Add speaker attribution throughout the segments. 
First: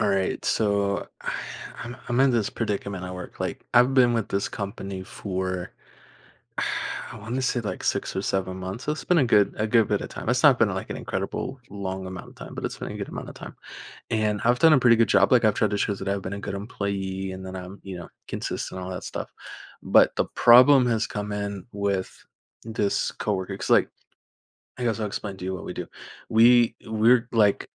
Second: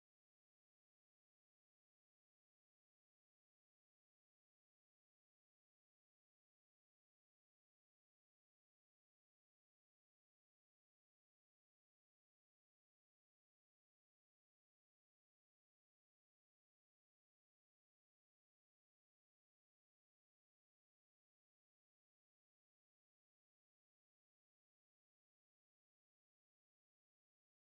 Speaker 1: All right, so I'm in this predicament I work. Like I've been with this company for I want to say like 6 or 7 months. So it's been a good bit of time. It's not been like an incredible long amount of time, but it's been a good amount of time. And I've done a pretty good job. Like I've tried to show that I've been a good employee and that I'm, you know, consistent, all that stuff. But the problem has come in with this coworker. Cause like I guess I'll explain to you what we do. We're like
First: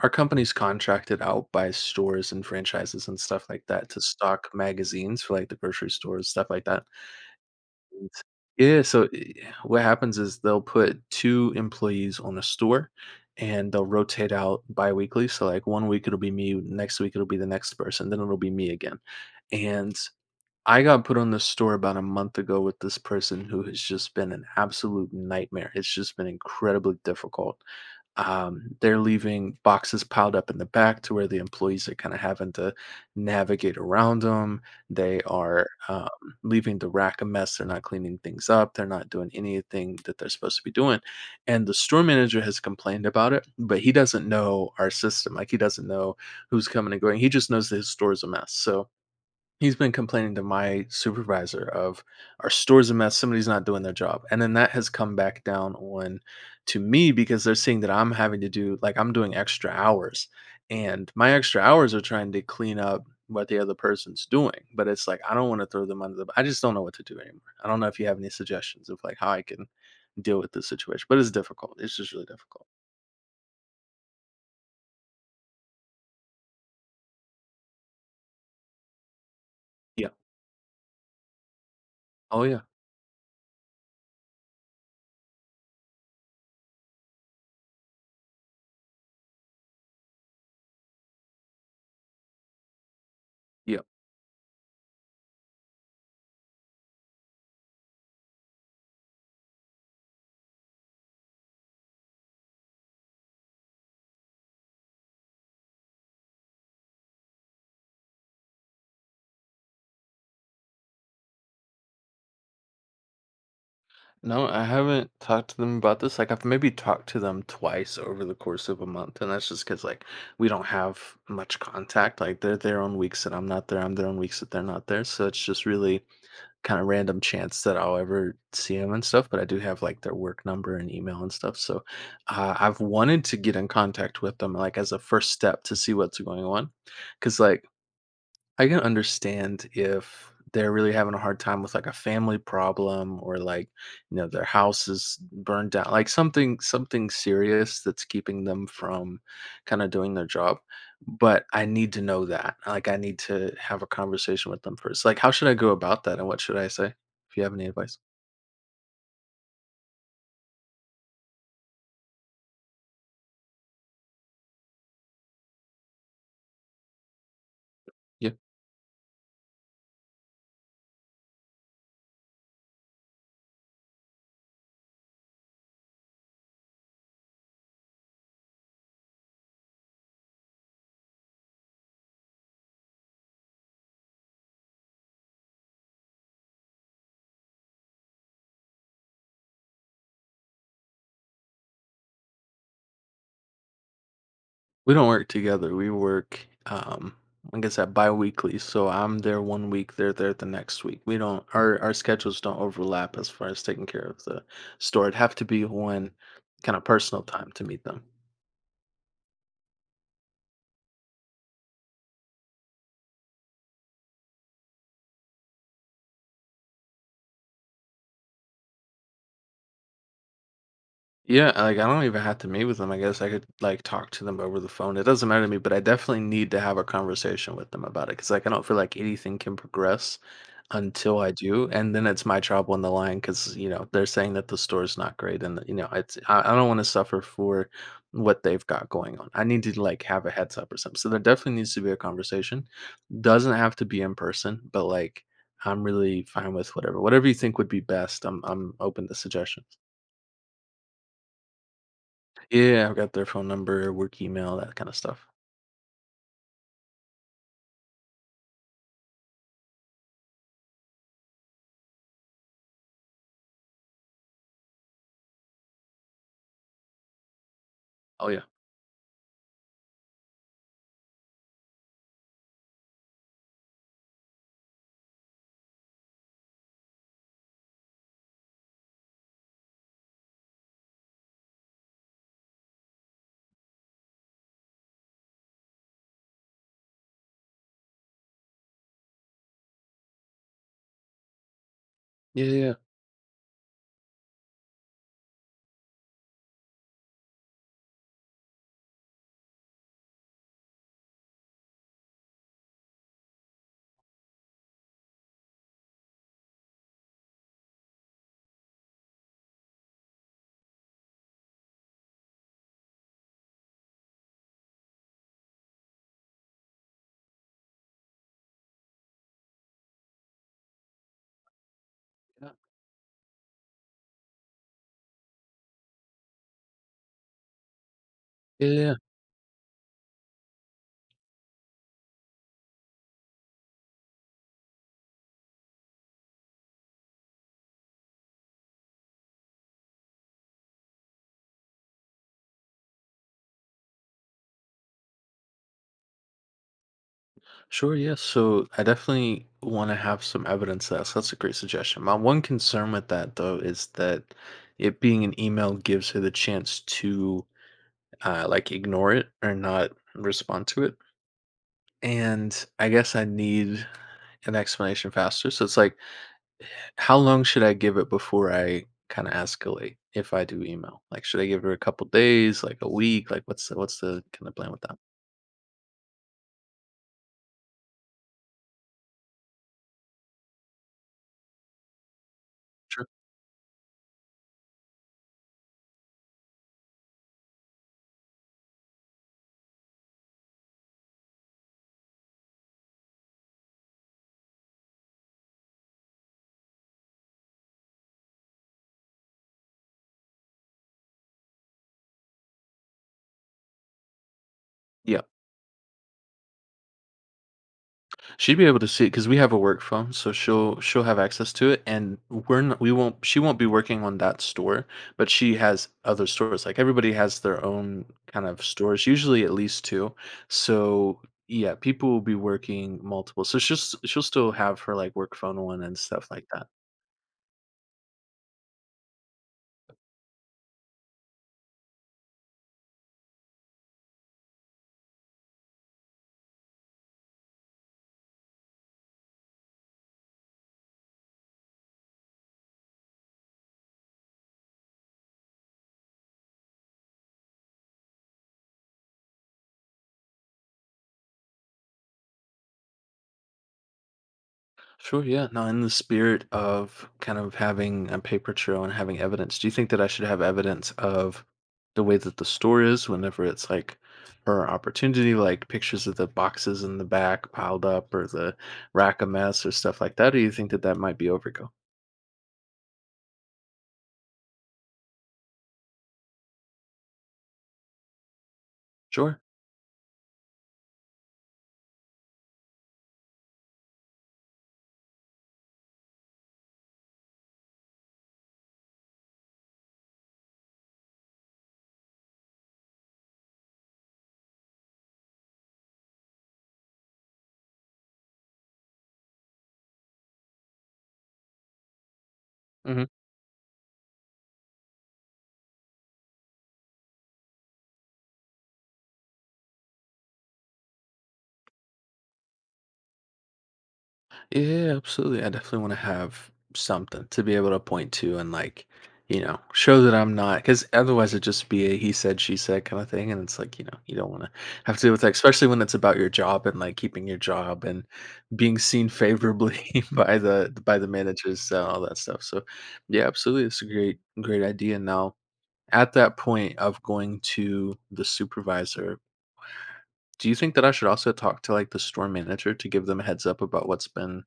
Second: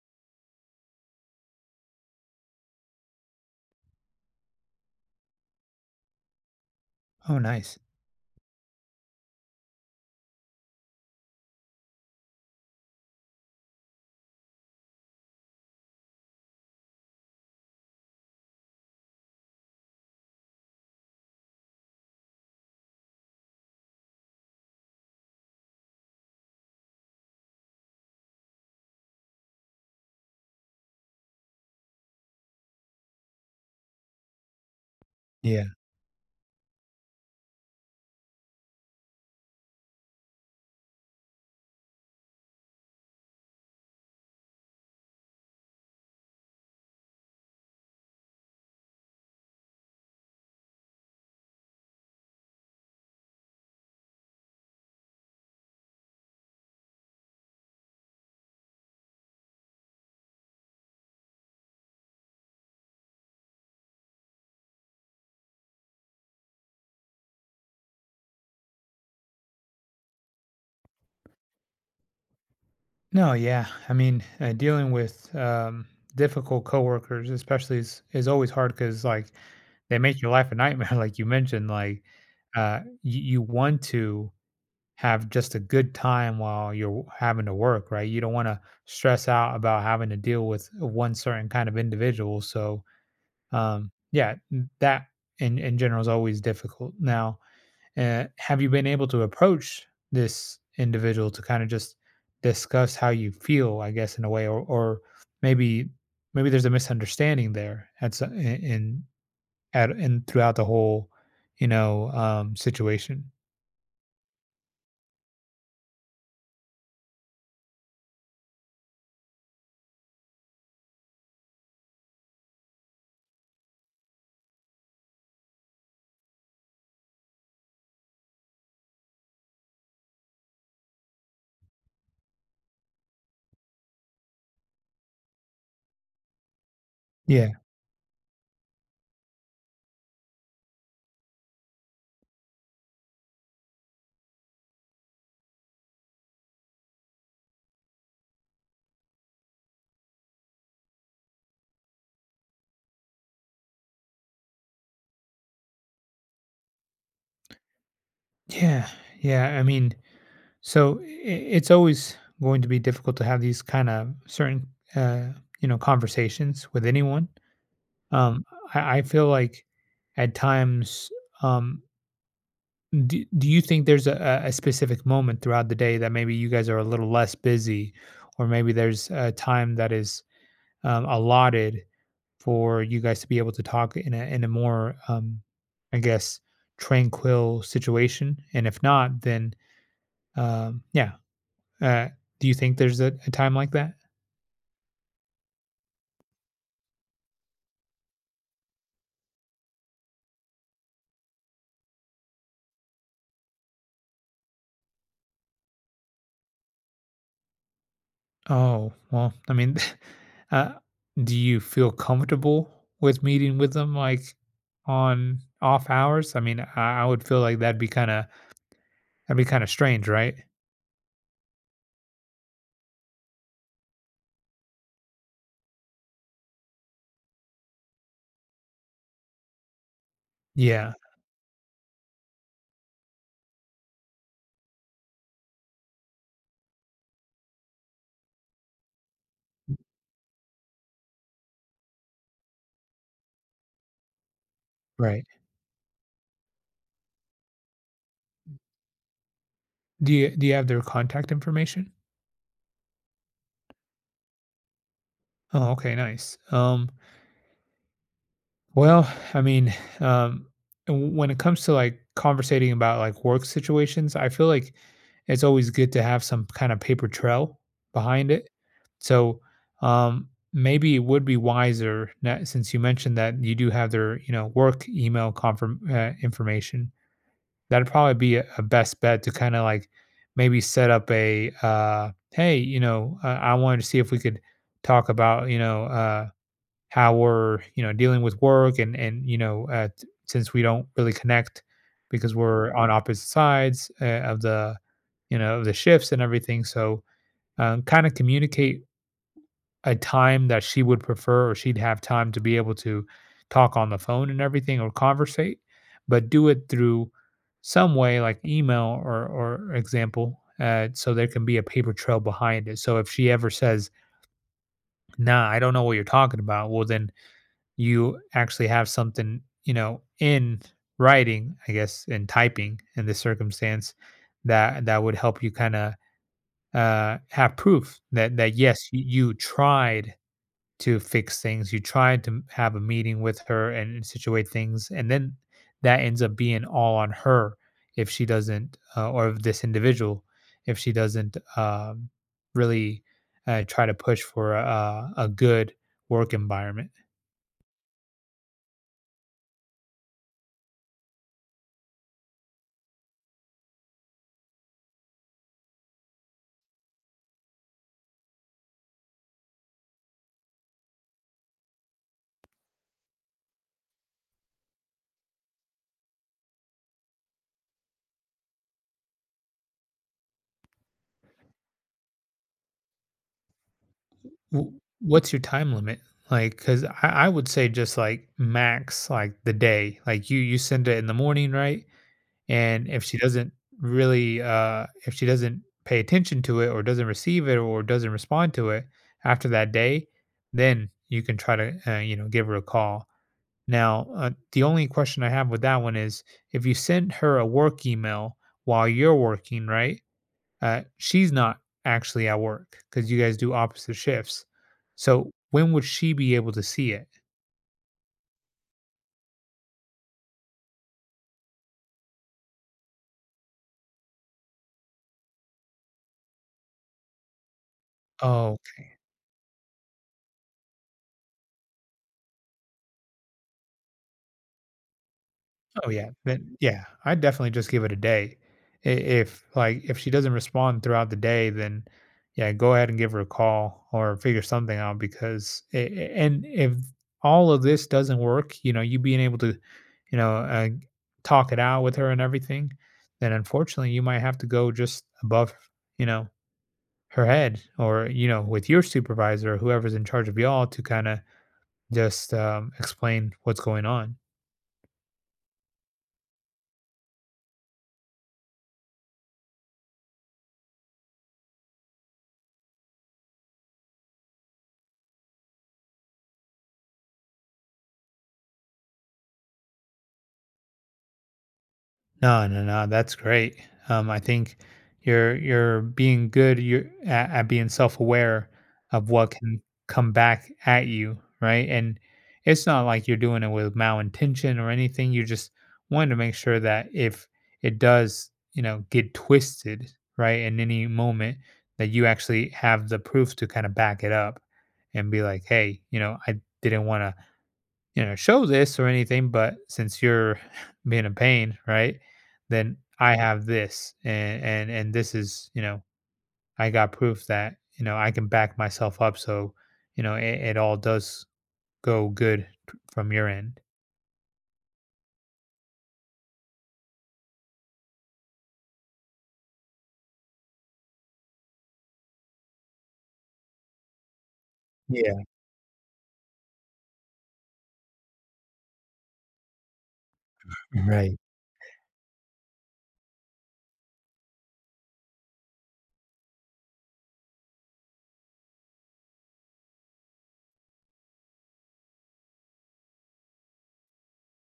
Speaker 1: our company's contracted out by stores and franchises and stuff like that to stock magazines for like the grocery stores, stuff like that.
Speaker 2: Oh, nice.
Speaker 1: And yeah, what happens is they'll put two employees on a store and they'll rotate out bi-weekly. So like 1 week it'll be me, next week it'll be the next person, then it'll be me again. And I got put on this store about a month ago with this person who has just been an absolute nightmare. It's just been incredibly difficult. They're leaving boxes piled up in the back to where the employees are kind of having to navigate around them. They are
Speaker 2: Yeah.
Speaker 1: leaving the rack a mess. They're not cleaning things up. They're not doing anything that they're supposed to be doing. And the store manager has complained about it, but he doesn't know our system. Like he doesn't know who's coming and going. He just knows that his store is a mess. So he's been complaining to my supervisor of, "Our store's a mess, somebody's not doing their job," and then that has come back down on to me because they're seeing that I'm having to do like, I'm doing extra hours, and my extra hours are trying to clean up what the other person's doing, but it's like, I don't wanna throw them under the I just don't know what to do anymore. I don't know if you have any suggestions of, like, how I can deal with this situation, but it's difficult, it's just really difficult.
Speaker 2: No, yeah. I mean, dealing with difficult coworkers, especially, is always hard because, like, they
Speaker 1: Yeah.
Speaker 2: make your life a nightmare. Like you mentioned, like
Speaker 1: Oh, yeah.
Speaker 2: you want to have just a good time while you're having to work, right? You don't want to stress out about having to deal with one certain kind of individual. So,
Speaker 1: Yeah.
Speaker 2: yeah, that in general is always difficult. Now, uh, have you been able to approach this individual to kind of just discuss how you feel, I guess, in a way, or maybe maybe there's a misunderstanding there at so- in- at and throughout the whole, situation.
Speaker 1: No, I haven't talked to them about this. Like I've maybe talked to them twice over the course of a month, and that's just because like we don't have much contact. Like they're there on weeks that I'm not there, I'm there on weeks that they're not there. So it's just really kind of random chance that I'll ever see them and stuff. But I do have like their work number and email and stuff. So I've wanted to get in contact with them like as a first step to see what's going on, because
Speaker 2: Yeah,
Speaker 1: like I can understand if they're really having a hard time with like a family problem or like, you know, their house is burned down, like something something serious that's keeping them from kind of doing their job. But I need to know that. Like I need to have a conversation with them first. Like how should I go about that and what should I say? If you have any advice.
Speaker 2: yeah, yeah. I mean, so I it's always going to be difficult to have these kind of certain, uh, you know, conversations with anyone. Um, I feel like at times. Um, do you think there's a specific moment throughout the day that maybe you guys are a little less busy, or maybe there's a time that is allotted for you guys to be able to talk in a more, I guess, tranquil situation? And if not, then um, yeah, uh, do you think there's a time like that?
Speaker 1: We don't work together. We work, um, like I said, bi-weekly. So I'm there 1 week, they're there the next week. We don't our schedules don't overlap as far as taking care of the store. It'd have to be one kind of personal time to meet them.
Speaker 2: Oh, well, I mean, uh, do you feel comfortable with meeting with them like on off hours? I mean, I would feel like that'd be kind of that'd be kind of strange, right?
Speaker 1: Yeah, like, I don't even have to meet with them, I guess I could, like, talk to them over the phone, it doesn't matter to me, but I definitely need to have a conversation with them about it. Cause like, I don't feel like anything can progress
Speaker 2: Yeah,
Speaker 1: until I do, and then it's my job on the line. Cause you know, they're saying that the store's not great and you know, it's I don't wanna suffer for what they've got going on, I need to, like, have a heads up or something, so there definitely needs to be a conversation, doesn't have to be in person, but, like,
Speaker 2: right.
Speaker 1: I'm really fine with whatever you think would be best, I'm open to suggestions.
Speaker 2: Do you have their contact information?
Speaker 1: Yeah, I've got their phone number, work email, that kind of stuff.
Speaker 2: Oh, okay, nice. Well, I mean, um, when it comes to like conversating about like work situations, I feel like it's always good to have some kind of paper trail
Speaker 1: Oh
Speaker 2: behind
Speaker 1: yeah.
Speaker 2: it. So, maybe it would be wiser now, since you mentioned that you do have their, you know, work email confirm information. That'd probably be a best bet to kinda, like, maybe set up a "Hey, you know, I wanted to see if we could talk about, you know, how we're, you know, dealing with work and you know, t since we don't really connect because
Speaker 1: Yeah, yeah,
Speaker 2: we're
Speaker 1: yeah.
Speaker 2: on opposite sides, of the you know, of the shifts and everything." So, kinda communicate a time that she would prefer or she'd have time to be able to talk on the phone and everything or conversate, but do it through some way like email or example, so there can be a paper trail behind it. So if she ever says, "Nah, I don't know what you're talking about," well, then you actually have something, you know, in writing, I guess, in
Speaker 1: Yeah,
Speaker 2: typing in this circumstance that would help you kind of have proof that
Speaker 1: yeah,
Speaker 2: yes,
Speaker 1: yeah.
Speaker 2: you tried to fix things. You try to have a meeting with her and situate things, and then that ends up being all on her if she doesn't, or if this individual, if she doesn't really try to push for a good work environment.
Speaker 1: Sure, yeah. So I definitely want to have some evidence of that. So that's a great suggestion. My one concern with that though is that it being an email gives her the chance to like ignore it or not respond to it. And I guess I need an explanation faster. So it's like how long should I give it before I kind of escalate if I do email? Like, should I give her a couple days, like a week? Like, what's the kind of plan
Speaker 2: W-
Speaker 1: with that?
Speaker 2: What's your time limit? Like, because I would say just like max, like the day. Like you send it in the morning, right? And if
Speaker 1: Sure.
Speaker 2: she doesn't really, if she doesn't pay attention to it or doesn't receive it or doesn't respond to it after that day, then you can try to, you know, give her a call. Now, the only question I have with that one is if you send her a work email while you're working, right? She's not actually at work because you guys do opposite shifts.
Speaker 1: Yeah,
Speaker 2: So when would she be able to see it?
Speaker 1: she'd be able to see it because we have a work phone, so she'll have access to it, and we're not, we won't she won't be working on that store, but she has other stores. Like everybody has their own kind
Speaker 2: Oh,
Speaker 1: of stores, usually at least two. So yeah, people will be working multiple. So she'll still have her like work phone one
Speaker 2: oh
Speaker 1: and
Speaker 2: yeah,
Speaker 1: stuff like
Speaker 2: then
Speaker 1: that.
Speaker 2: yeah, I'd definitely just give it a day. I If, like, if she doesn't respond throughout the day, then yeah, go ahead and give her a call or figure something out because a and if all of this doesn't work, you know, you being able to, you know, talk it out with her and everything, then unfortunately you might have to go just above, you know, her head or, you know, with your supervisor or whoever's in charge of y'all to kinda just, explain what's going on.
Speaker 1: Sure, yeah. Now, in the spirit of kind of having a paper trail and having evidence, do you think that I should have evidence of the way that the store is whenever it's like her opportunity, like pictures of the boxes in the back piled up or the rack of mess or stuff like that? Or do you think that that might be overkill?
Speaker 2: No, No. That's great. I think you're being good. At being self aware of what
Speaker 1: Sure.
Speaker 2: can come back at you, right? And it's not like you're doing it with malintention or anything. You just wanted to make sure that if it does, you know, get twisted, right, in any moment, that you actually have the proof to kind of back it up and be like, hey, you know, I didn't want to you know, show this or anything, but since you're being a pain, right? Then I have this and this is, you know, I got proof that, you know, I can back myself up so, you know, it all does go good from your end.
Speaker 1: Yeah, absolutely. I definitely want to have something to be able to point to and like, you know, show that I'm not because otherwise it'd just be a he said, she said kind of thing. And it's like, you know, you don't want to have to deal with
Speaker 2: Yeah.
Speaker 1: that, especially when it's about your job and like keeping your job and being seen favorably by the
Speaker 2: Right.
Speaker 1: managers and all that stuff. So yeah, absolutely. It's a great idea. Now at that point of going to the supervisor, do you think that I should also talk to like the store manager to give them a heads up about what's been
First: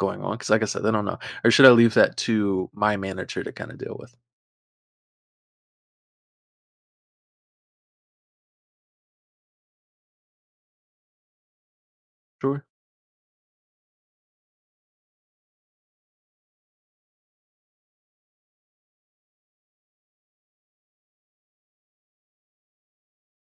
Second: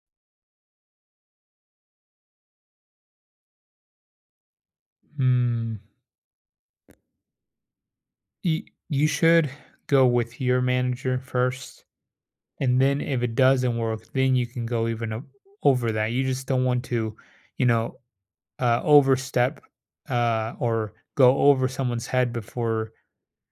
Speaker 1: going on because, like I said, they don't know. Or should I leave that to my manager to kinda deal with?
Speaker 2: Hmm. You, you should go with your manager first.
Speaker 1: Sure,
Speaker 2: And then if it doesn't work, then you can go even over that. You just don't want to, you know, overstep or go over someone's head before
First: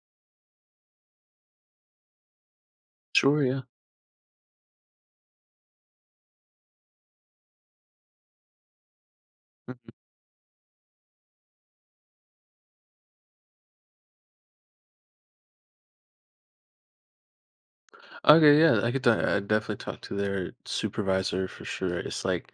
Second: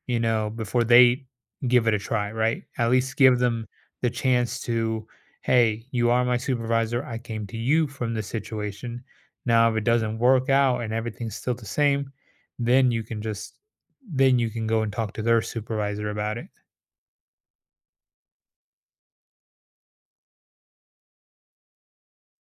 Speaker 2: before they give it a try, right? At least give
Speaker 1: sure, yeah.
Speaker 2: them the chance to, hey, you are my supervisor, I came to you from this situation. Now if it
Speaker 1: Mhm.
Speaker 2: doesn't work out and everything's still the same, then you can just then you can go and talk to their supervisor about it.
Speaker 1: Okay, yeah, I could de I definitely talk to their supervisor for sure. It's like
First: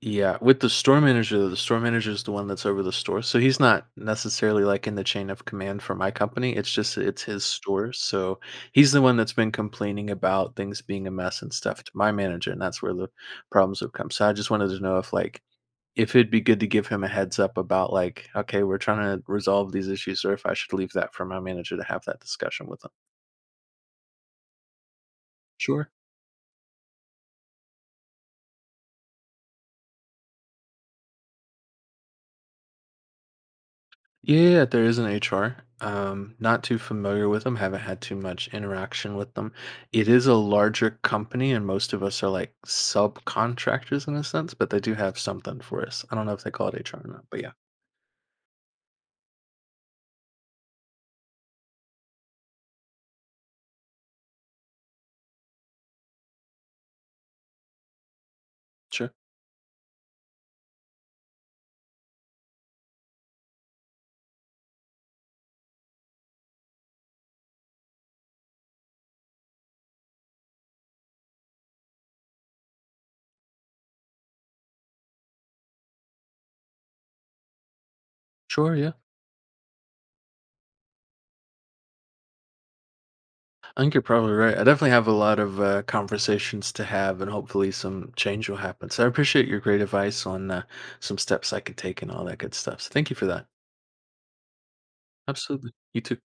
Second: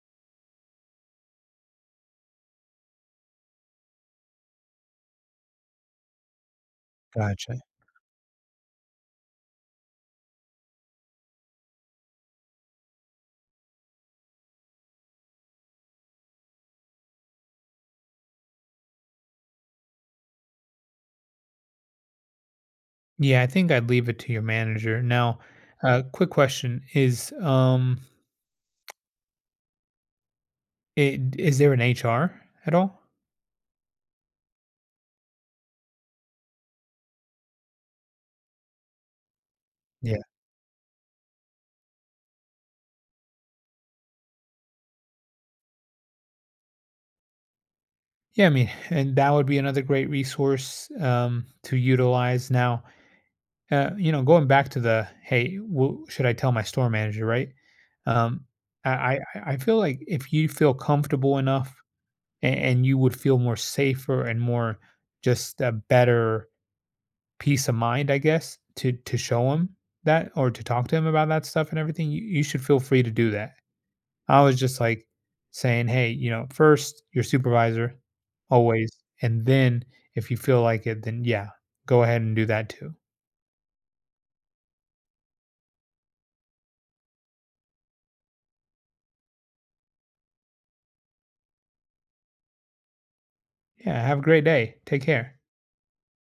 Speaker 1: yeah, with the store manager is the one that's over the store, so he's not necessarily, like, in the chain of command for my company, it's just it's his
Speaker 2: Gotcha.
Speaker 1: store, so he's the one that's been complaining about things being a mess and stuff to my manager, and that's where the problems have come. So I just wanted to know if, like, if it'd be good to give him a heads up about like, "Okay, we're trying to resolve these issues," or if I should leave that for my manager to have that discussion with him.
Speaker 2: Yeah, I think I'd leave it to your manager. Now,
Speaker 1: Sure.
Speaker 2: quick question is is there an HR at all?
Speaker 1: Yeah, yeah, there is an HR. Not too familiar with them, haven't had too much interaction with them. It is a larger company, and most of us are like subcontractors in a sense, but they do have something for us. I don't know if they call it HR or not, but yeah.
Speaker 2: Yeah, I mean, and that would be another great resource to utilize. Now, you know, going back to the hey, w should I tell my store manager, right? Um,
Speaker 1: Sure.
Speaker 2: I I feel like if you feel comfortable enough and you would feel more safer and more just a better peace of mind, I guess, to show him that or to talk to him about that stuff and everything, you should feel free to do that. I was just like saying, "Hey, you know, first your supervisor,
Speaker 1: Sure,
Speaker 2: always,
Speaker 1: yeah.
Speaker 2: and then if you feel like it, then yeah, go ahead and do that too.
Speaker 1: I think you're probably right. I definitely have a lot of conversations to have, and hopefully some change will happen. So I appreciate your great advice on some steps I could take and all that good stuff. So thank you for that.
Speaker 2: Yeah, have a great day. Take care.
Speaker 1: Absolutely. You too.